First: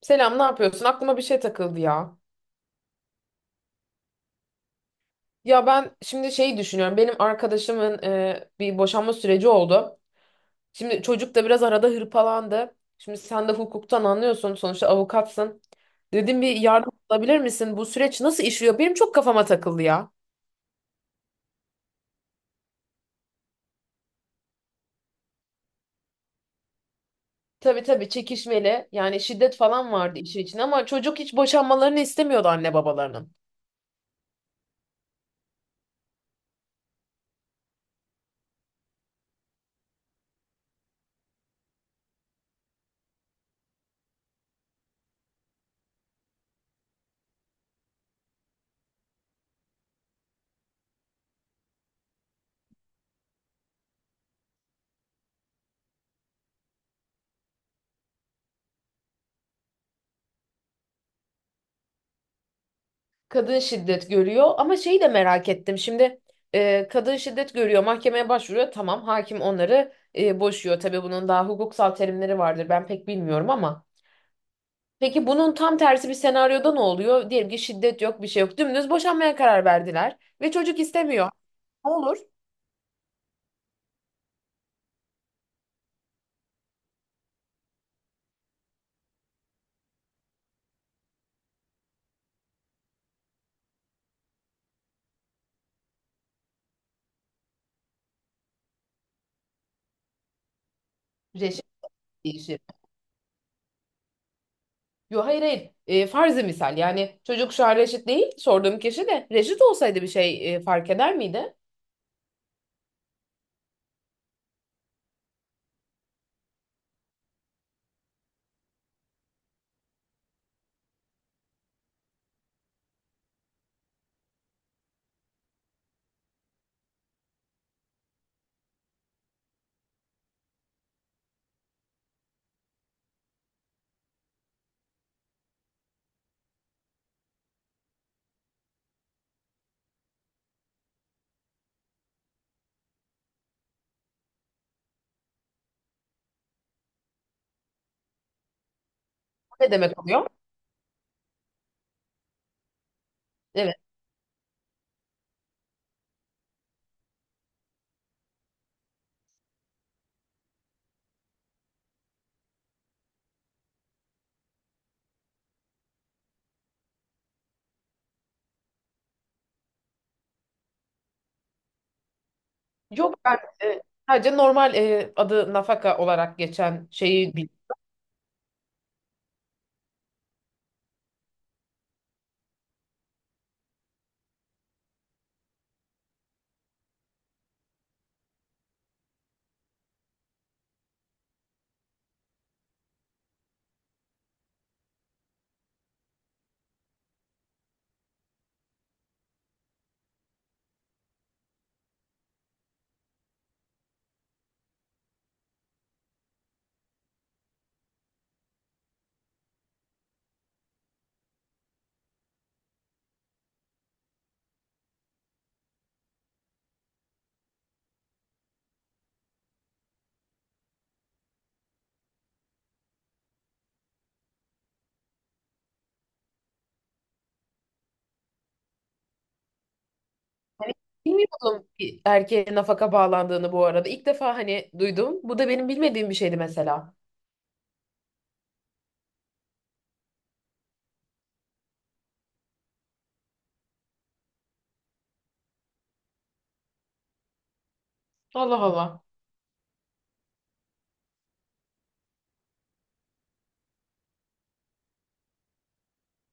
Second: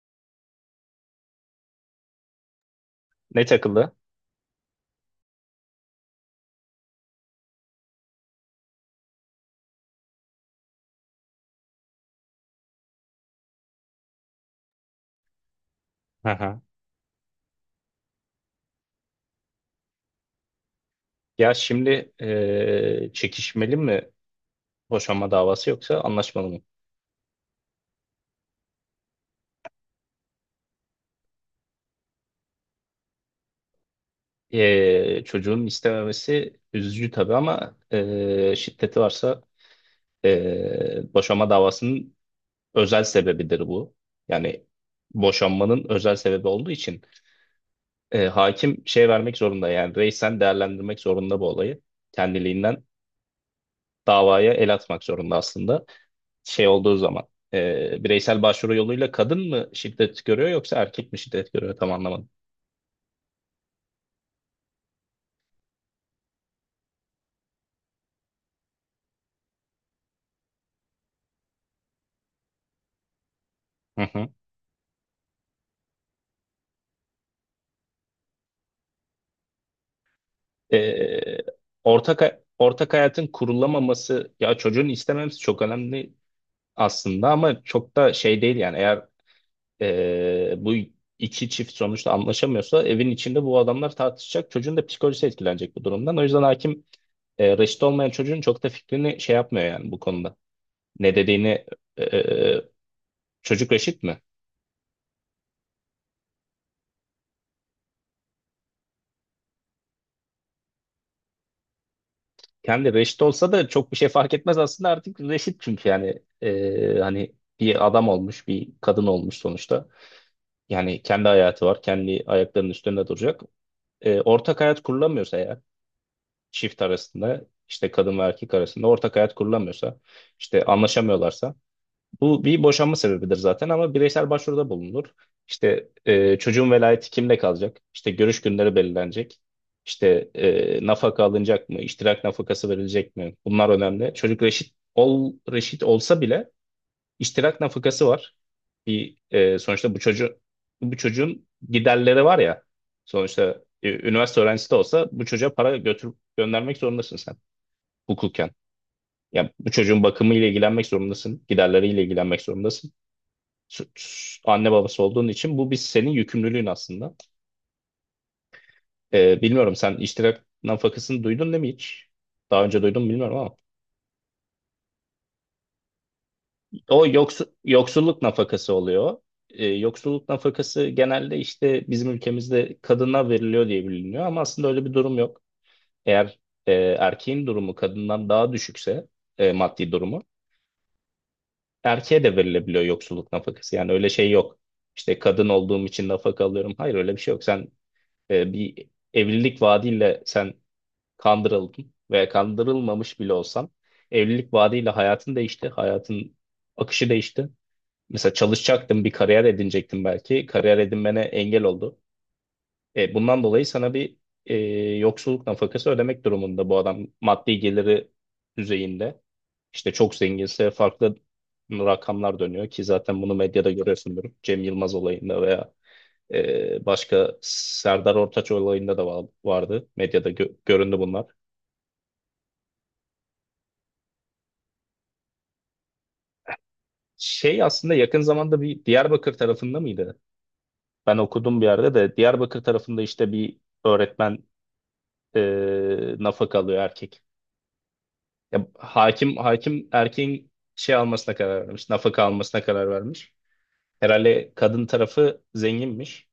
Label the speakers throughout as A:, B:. A: Selam, ne yapıyorsun? Aklıma bir şey takıldı ya.
B: Ne takıldı?
A: Ya ben şimdi şeyi düşünüyorum. Benim arkadaşımın bir boşanma süreci oldu. Şimdi çocuk da biraz arada hırpalandı. Şimdi sen de hukuktan anlıyorsun. Sonuçta avukatsın.
B: Hı
A: Dedim bir
B: hı.
A: yardım alabilir misin? Bu süreç nasıl işliyor? Benim çok kafama takıldı ya.
B: Ya şimdi çekişmeli mi boşanma davası yoksa anlaşmalı mı?
A: Tabii tabii, çekişmeli. Yani şiddet falan vardı işin içinde ama çocuk hiç boşanmalarını istemiyordu anne babalarının.
B: Çocuğun istememesi üzücü tabii ama şiddeti varsa boşanma davasının özel sebebidir bu. Yani boşanmanın özel sebebi olduğu için hakim şey vermek zorunda, yani reisen değerlendirmek zorunda bu olayı. Kendiliğinden davaya el atmak zorunda aslında. Şey olduğu zaman bireysel başvuru yoluyla kadın mı şiddet görüyor yoksa erkek mi şiddet görüyor, tam anlamadım.
A: Kadın şiddet görüyor ama şeyi de merak ettim. Şimdi kadın şiddet görüyor, mahkemeye başvuruyor. Tamam, hakim onları boşuyor. Tabii bunun daha hukuksal terimleri vardır. Ben pek bilmiyorum ama.
B: Hı hı.
A: Peki bunun tam tersi bir senaryoda ne oluyor? Diyelim ki şiddet yok, bir şey yok. Dümdüz boşanmaya karar verdiler ve çocuk istemiyor.
B: E,
A: Ne olur?
B: ortak hayatın kurulamaması ya çocuğun istememesi çok önemli aslında, ama çok da şey değil yani. Eğer bu iki çift sonuçta anlaşamıyorsa, evin içinde bu adamlar tartışacak, çocuğun da psikolojisi etkilenecek bu durumdan. O yüzden hakim reşit olmayan çocuğun çok da fikrini şey yapmıyor yani bu konuda. Ne
A: Reşit
B: dediğini. e,
A: değişir.
B: e, Çocuk reşit mi?
A: Yo, hayır hayır. E, farzı misal. Yani çocuk şu an reşit değil. Sorduğum kişi de reşit olsaydı bir şey fark eder miydi?
B: Kendi reşit olsa da çok bir şey fark etmez aslında, artık reşit çünkü. Yani hani bir adam olmuş, bir kadın olmuş sonuçta. Yani kendi hayatı var, kendi ayaklarının üstünde duracak. Ortak hayat kurulamıyorsa eğer, çift arasında, işte kadın ve erkek arasında ortak hayat kurulamıyorsa, işte anlaşamıyorlarsa, bu bir boşanma sebebidir zaten, ama bireysel başvuruda bulunur. İşte çocuğun velayeti kimde kalacak? İşte görüş günleri belirlenecek. İşte nafaka alınacak mı? İştirak nafakası verilecek mi? Bunlar önemli. Çocuk reşit ol reşit olsa bile iştirak nafakası var.
A: Ne
B: Sonuçta bu
A: demek oluyor?
B: çocuğu, bu çocuğun giderleri var ya. Sonuçta
A: Evet.
B: üniversite öğrencisi de olsa bu çocuğa para götürüp göndermek zorundasın sen, hukuken. Yani bu çocuğun bakımıyla ilgilenmek zorundasın, giderleriyle ilgilenmek zorundasın, süt anne babası olduğun için bu bir senin yükümlülüğün aslında. Bilmiyorum, sen iştirak nafakasını duydun değil mi hiç? Daha önce duydun mu
A: Yok,
B: bilmiyorum
A: ben
B: ama.
A: e, sadece normal adı nafaka olarak geçen
B: O
A: şeyi
B: yoksulluk nafakası oluyor. Yoksulluk nafakası genelde işte bizim ülkemizde kadına veriliyor diye biliniyor, ama aslında öyle bir durum yok. Eğer erkeğin durumu kadından daha düşükse, maddi durumu, erkeğe de verilebiliyor yoksulluk nafakası. Yani öyle şey yok. İşte kadın olduğum için nafaka alıyorum, hayır öyle bir şey yok. Sen bir evlilik vaadiyle sen kandırıldın, veya kandırılmamış bile olsan evlilik vaadiyle hayatın değişti, hayatın akışı değişti. Mesela çalışacaktın, bir kariyer edinecektin belki. Kariyer edinmene engel oldu. Bundan dolayı sana bir e, yoksulluk nafakası ödemek durumunda bu adam, maddi geliri düzeyinde. İşte çok zenginse farklı rakamlar dönüyor ki zaten bunu medyada görüyorsundur. Cem Yılmaz olayında, veya başka Serdar Ortaç olayında da vardı. Medyada gö-
A: Hani
B: göründü bunlar.
A: bilmiyordum ki erkeğe nafaka bağlandığını bu arada. İlk defa hani duydum. Bu da benim bilmediğim bir şeydi mesela.
B: Şey aslında yakın zamanda bir Diyarbakır tarafında mıydı? Ben okudum bir yerde de, Diyarbakır tarafında işte bir öğretmen nafaka alıyor, erkek.
A: Allah
B: Ya,
A: Allah.
B: hakim erkeğin şey almasına karar vermiş, nafaka almasına karar vermiş. Herhalde kadın tarafı zenginmiş.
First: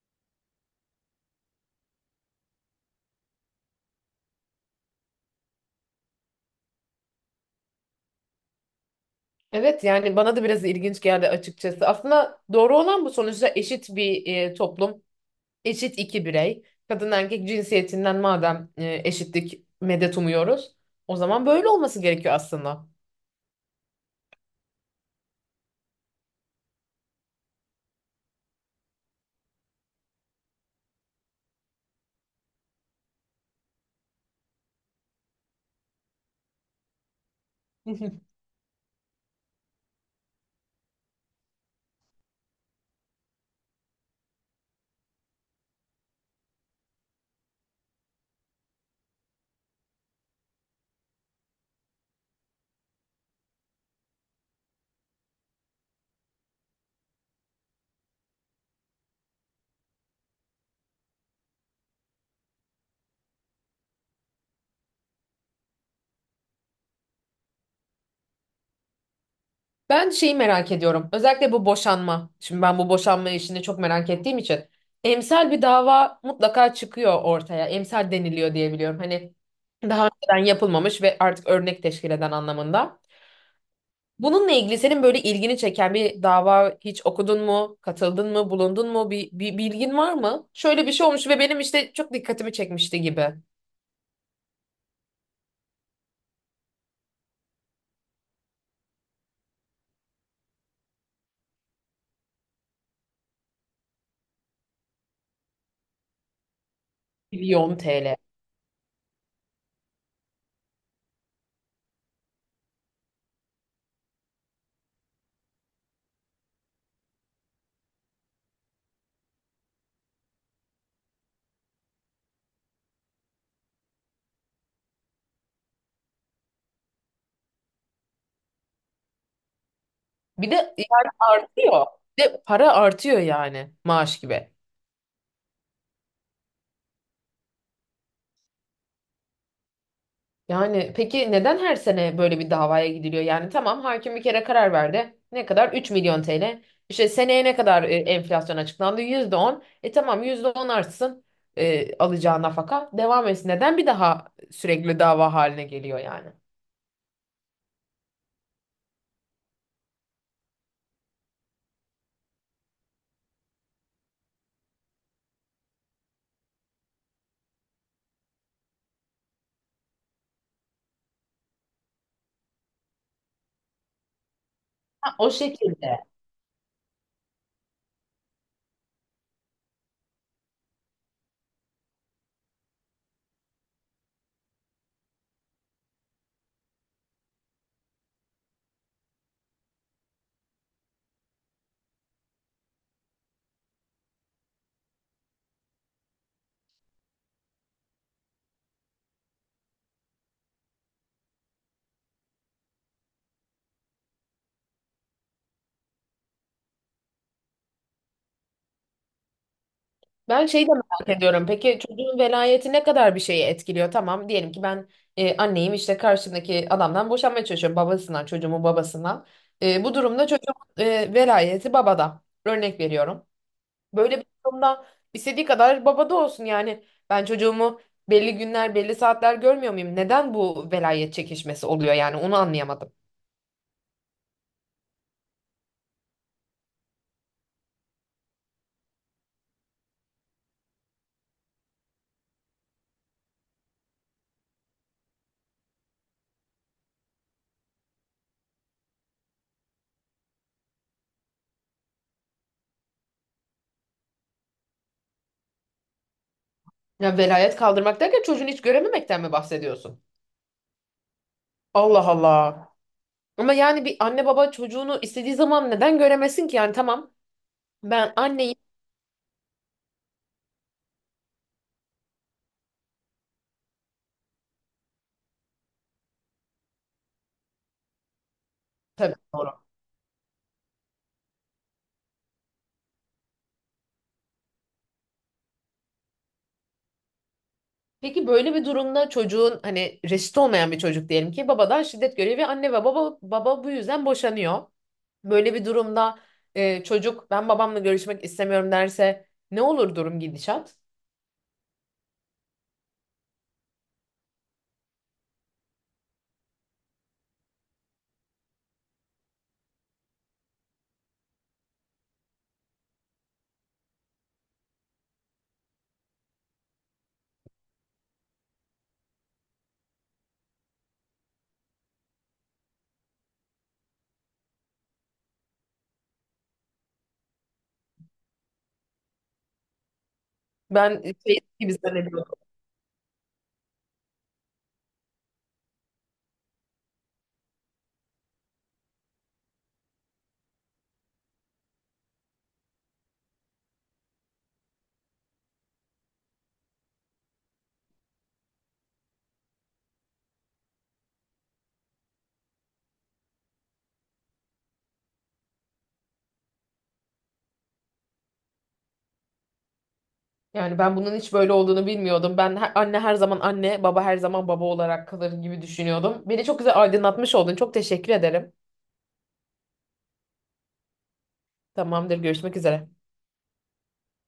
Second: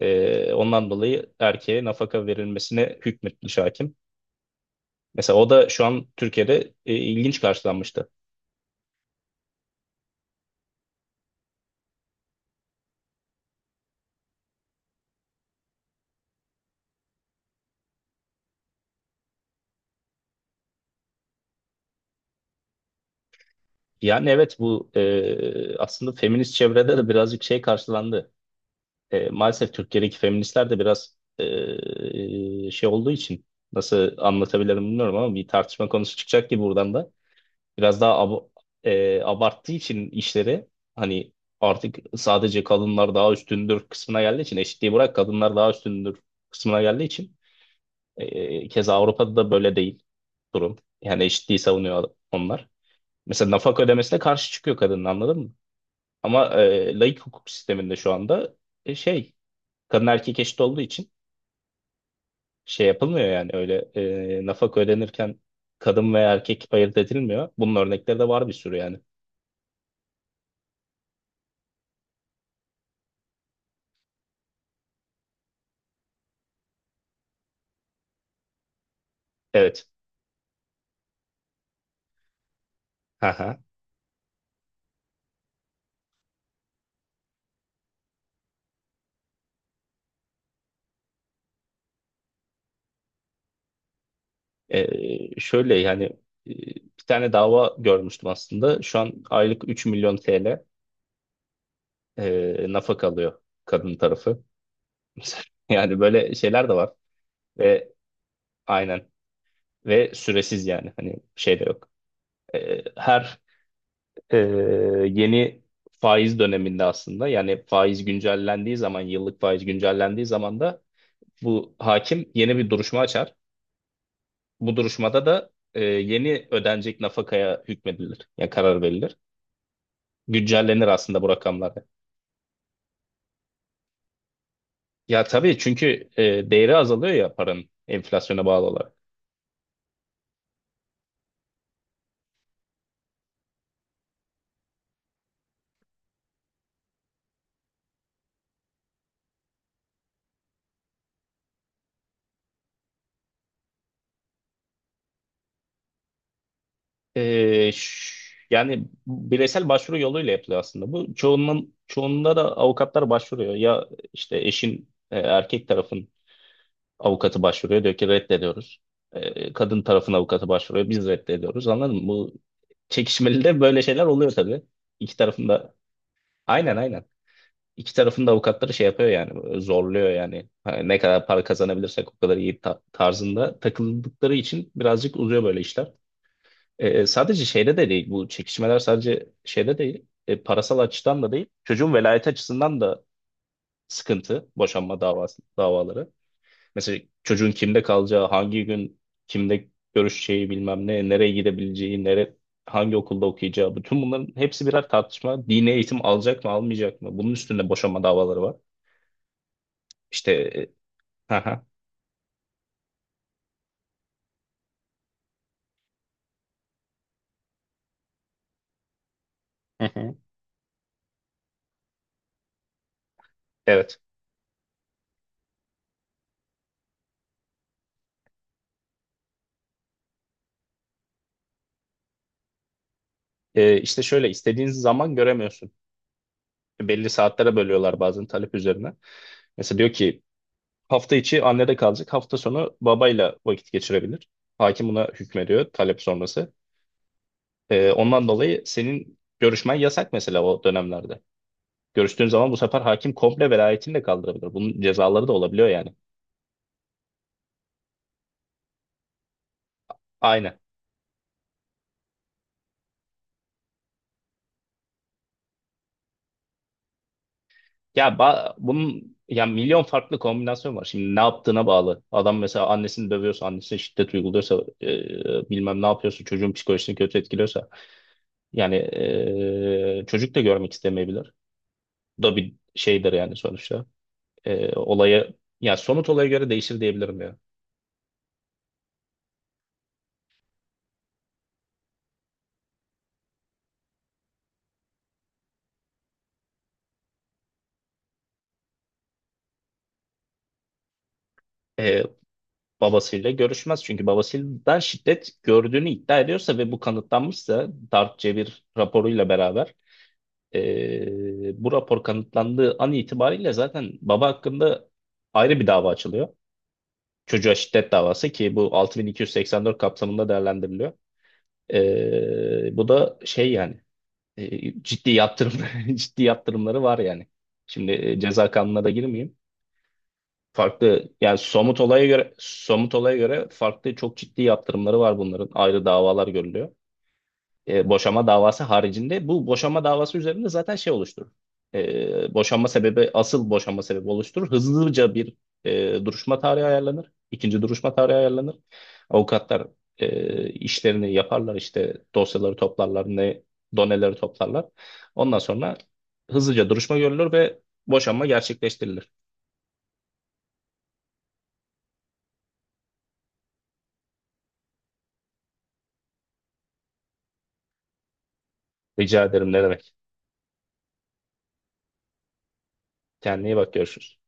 B: Ondan dolayı erkeğe nafaka verilmesine hükmetmiş hakim. Mesela o da şu an Türkiye'de ilginç karşılanmıştı.
A: Evet, yani bana da biraz ilginç geldi açıkçası. Aslında doğru olan bu, sonuçta eşit bir toplum. Eşit iki birey. Kadın erkek cinsiyetinden madem eşitlik medet umuyoruz, o zaman böyle olması gerekiyor aslında.
B: Yani evet, bu aslında feminist çevrede de birazcık şey karşılandı. Maalesef Türkiye'deki feministler de biraz şey olduğu için, nasıl anlatabilirim bilmiyorum, ama bir tartışma konusu çıkacak ki buradan da biraz daha abarttığı için işleri, hani artık sadece kadınlar daha üstündür kısmına geldiği için, eşitliği bırak kadınlar daha üstündür kısmına geldiği için, keza Avrupa'da da böyle değil durum. Yani eşitliği savunuyor onlar. Mesela nafaka ödemesine karşı çıkıyor kadın, anladın mı? Ama laik hukuk sisteminde şu anda şey, kadın erkek eşit olduğu için şey yapılmıyor yani, öyle nafaka ödenirken kadın veya erkek ayırt edilmiyor. Bunun örnekleri de var bir sürü yani.
A: Ben şeyi merak ediyorum. Özellikle bu boşanma. Şimdi ben bu boşanma işini çok merak ettiğim için. Emsal bir dava mutlaka çıkıyor ortaya. Emsal deniliyor diye biliyorum. Hani
B: Evet.
A: daha önceden yapılmamış ve artık örnek teşkil eden anlamında.
B: Haha.
A: Bununla ilgili senin böyle ilgini çeken bir dava hiç okudun mu? Katıldın mı? Bulundun mu? Bir bilgin var mı? Şöyle bir şey olmuş ve benim işte çok dikkatimi çekmişti gibi.
B: Şöyle yani, e, bir tane dava görmüştüm aslında. Şu an aylık 3 milyon TL nafaka alıyor kadın tarafı. Yani böyle şeyler de var.
A: Milyon
B: Ve
A: TL.
B: aynen, ve süresiz, yani hani şey de yok. Her e, yeni faiz döneminde aslında, yani faiz güncellendiği zaman, yıllık faiz güncellendiği zaman da bu hakim yeni bir duruşma açar. Bu duruşmada da yeni ödenecek nafakaya hükmedilir. Yani karar verilir.
A: Bir de
B: Güncellenir
A: yani
B: aslında bu rakamlar.
A: artıyor. Bir de para artıyor, yani maaş gibi.
B: Ya tabii, çünkü değeri azalıyor ya paranın, enflasyona bağlı olarak.
A: Yani peki neden her sene böyle bir davaya gidiliyor? Yani tamam, hakim bir kere karar verdi. Ne kadar? 3.000.000 TL. İşte seneye ne kadar enflasyon açıklandı? %10. E tamam, %10 artsın alacağı nafaka. Devam etsin. Neden bir daha sürekli dava haline geliyor yani?
B: E, ş- Yani bireysel başvuru yoluyla yapılıyor aslında. Bu çoğunun çoğunda da avukatlar başvuruyor. Ya işte eşin, erkek tarafın avukatı başvuruyor, diyor ki reddediyoruz. Kadın tarafın avukatı başvuruyor, biz reddediyoruz, anladın mı? Bu çekişmeli de böyle şeyler oluyor tabii. İki
A: O
B: tarafında
A: şekilde.
B: aynen, aynen. İki tarafın da avukatları şey yapıyor yani, böyle zorluyor yani. Hani ne kadar para kazanabilirsek o kadar iyi tarzında takıldıkları için birazcık uzuyor böyle işler. Sadece şeyde de değil bu çekişmeler, sadece şeyde değil, parasal açıdan da değil, çocuğun velayet açısından da sıkıntı boşanma davaları. Mesela çocuğun kimde kalacağı, hangi gün kimde görüşeceği, bilmem ne, nereye gidebileceği, hangi okulda okuyacağı. Bütün bunların hepsi birer tartışma. Dini eğitim alacak mı, almayacak mı? Bunun üstünde boşanma davaları var. İşte
A: Ben şeyi de merak ediyorum.
B: aha,
A: Peki çocuğun velayeti ne kadar bir şeyi etkiliyor? Tamam, diyelim ki ben anneyim, işte karşımdaki adamdan boşanmaya çalışıyorum. Babasından, çocuğumun babasından. E,
B: hı
A: bu
B: hı, hı.
A: durumda çocuğun velayeti babada. Örnek veriyorum.
B: Evet.
A: Böyle bir durumda istediği kadar baba da olsun yani. Ben çocuğumu belli günler, belli saatler görmüyor muyum? Neden bu velayet çekişmesi oluyor, yani onu anlayamadım.
B: İşte şöyle, istediğin zaman göremiyorsun. Belli saatlere bölüyorlar bazen, talep üzerine. Mesela diyor ki hafta içi annede kalacak, hafta sonu babayla vakit geçirebilir. Hakim buna hükmediyor, talep sonrası. Ondan dolayı senin görüşmen yasak mesela o dönemlerde. Görüştüğün zaman bu sefer hakim komple velayetini de kaldırabilir. Bunun cezaları da olabiliyor yani.
A: Ya, velayet kaldırmak derken çocuğunu hiç görememekten mi bahsediyorsun?
B: Aynen.
A: Allah Allah. Ama yani bir anne baba çocuğunu istediği zaman neden göremesin ki? Yani tamam, ben
B: Ya
A: anneyim,
B: bunun ya milyon farklı kombinasyon var. Şimdi ne yaptığına bağlı. Adam mesela annesini dövüyorsa, annesine şiddet uyguluyorsa, bilmem ne yapıyorsa, çocuğun psikolojisini kötü etkiliyorsa. Yani
A: tabii doğru.
B: çocuk da görmek istemeyebilir. Bu da bir şeydir yani sonuçta. E, olaya, Ya somut olaya göre değişir diyebilirim ya.
A: Peki böyle bir durumda çocuğun, hani reşit olmayan bir çocuk diyelim ki babadan şiddet görüyor ve anne ve baba bu yüzden boşanıyor. Böyle bir durumda çocuk ben babamla görüşmek istemiyorum derse ne olur, durum gidişat?
B: E, Babasıyla görüşmez. Çünkü babasından şiddet gördüğünü iddia ediyorsa ve bu kanıtlanmışsa, Darp Cevir raporuyla beraber, bu rapor kanıtlandığı an itibariyle zaten baba hakkında ayrı bir dava açılıyor. Çocuğa şiddet davası, ki bu 6284 kapsamında değerlendiriliyor. Bu da şey yani, ciddi yaptırım ciddi yaptırımları var yani. Şimdi ceza kanununa da girmeyeyim.
A: Ben
B: Farklı yani,
A: şey gibi
B: somut olaya göre
A: zannediyorum.
B: somut olaya göre farklı, çok ciddi yaptırımları var bunların. Ayrı davalar görülüyor. Boşama davası haricinde, bu boşama davası üzerinde zaten şey oluşturur. Boşanma sebebi, asıl boşanma sebebi oluşturur. Hızlıca bir duruşma tarihi ayarlanır. İkinci duruşma tarihi ayarlanır. Avukatlar işlerini yaparlar, işte dosyaları toplarlar, ne doneleri toplarlar. Ondan sonra hızlıca duruşma görülür ve boşanma gerçekleştirilir.
A: Yani ben bunun hiç böyle olduğunu bilmiyordum. Ben anne her zaman anne, baba her zaman baba olarak kalır gibi düşünüyordum. Beni çok güzel aydınlatmış oldun. Çok teşekkür ederim.
B: Rica ederim, ne demek.
A: Tamamdır, görüşmek üzere.
B: Kendine iyi bak, görüşürüz.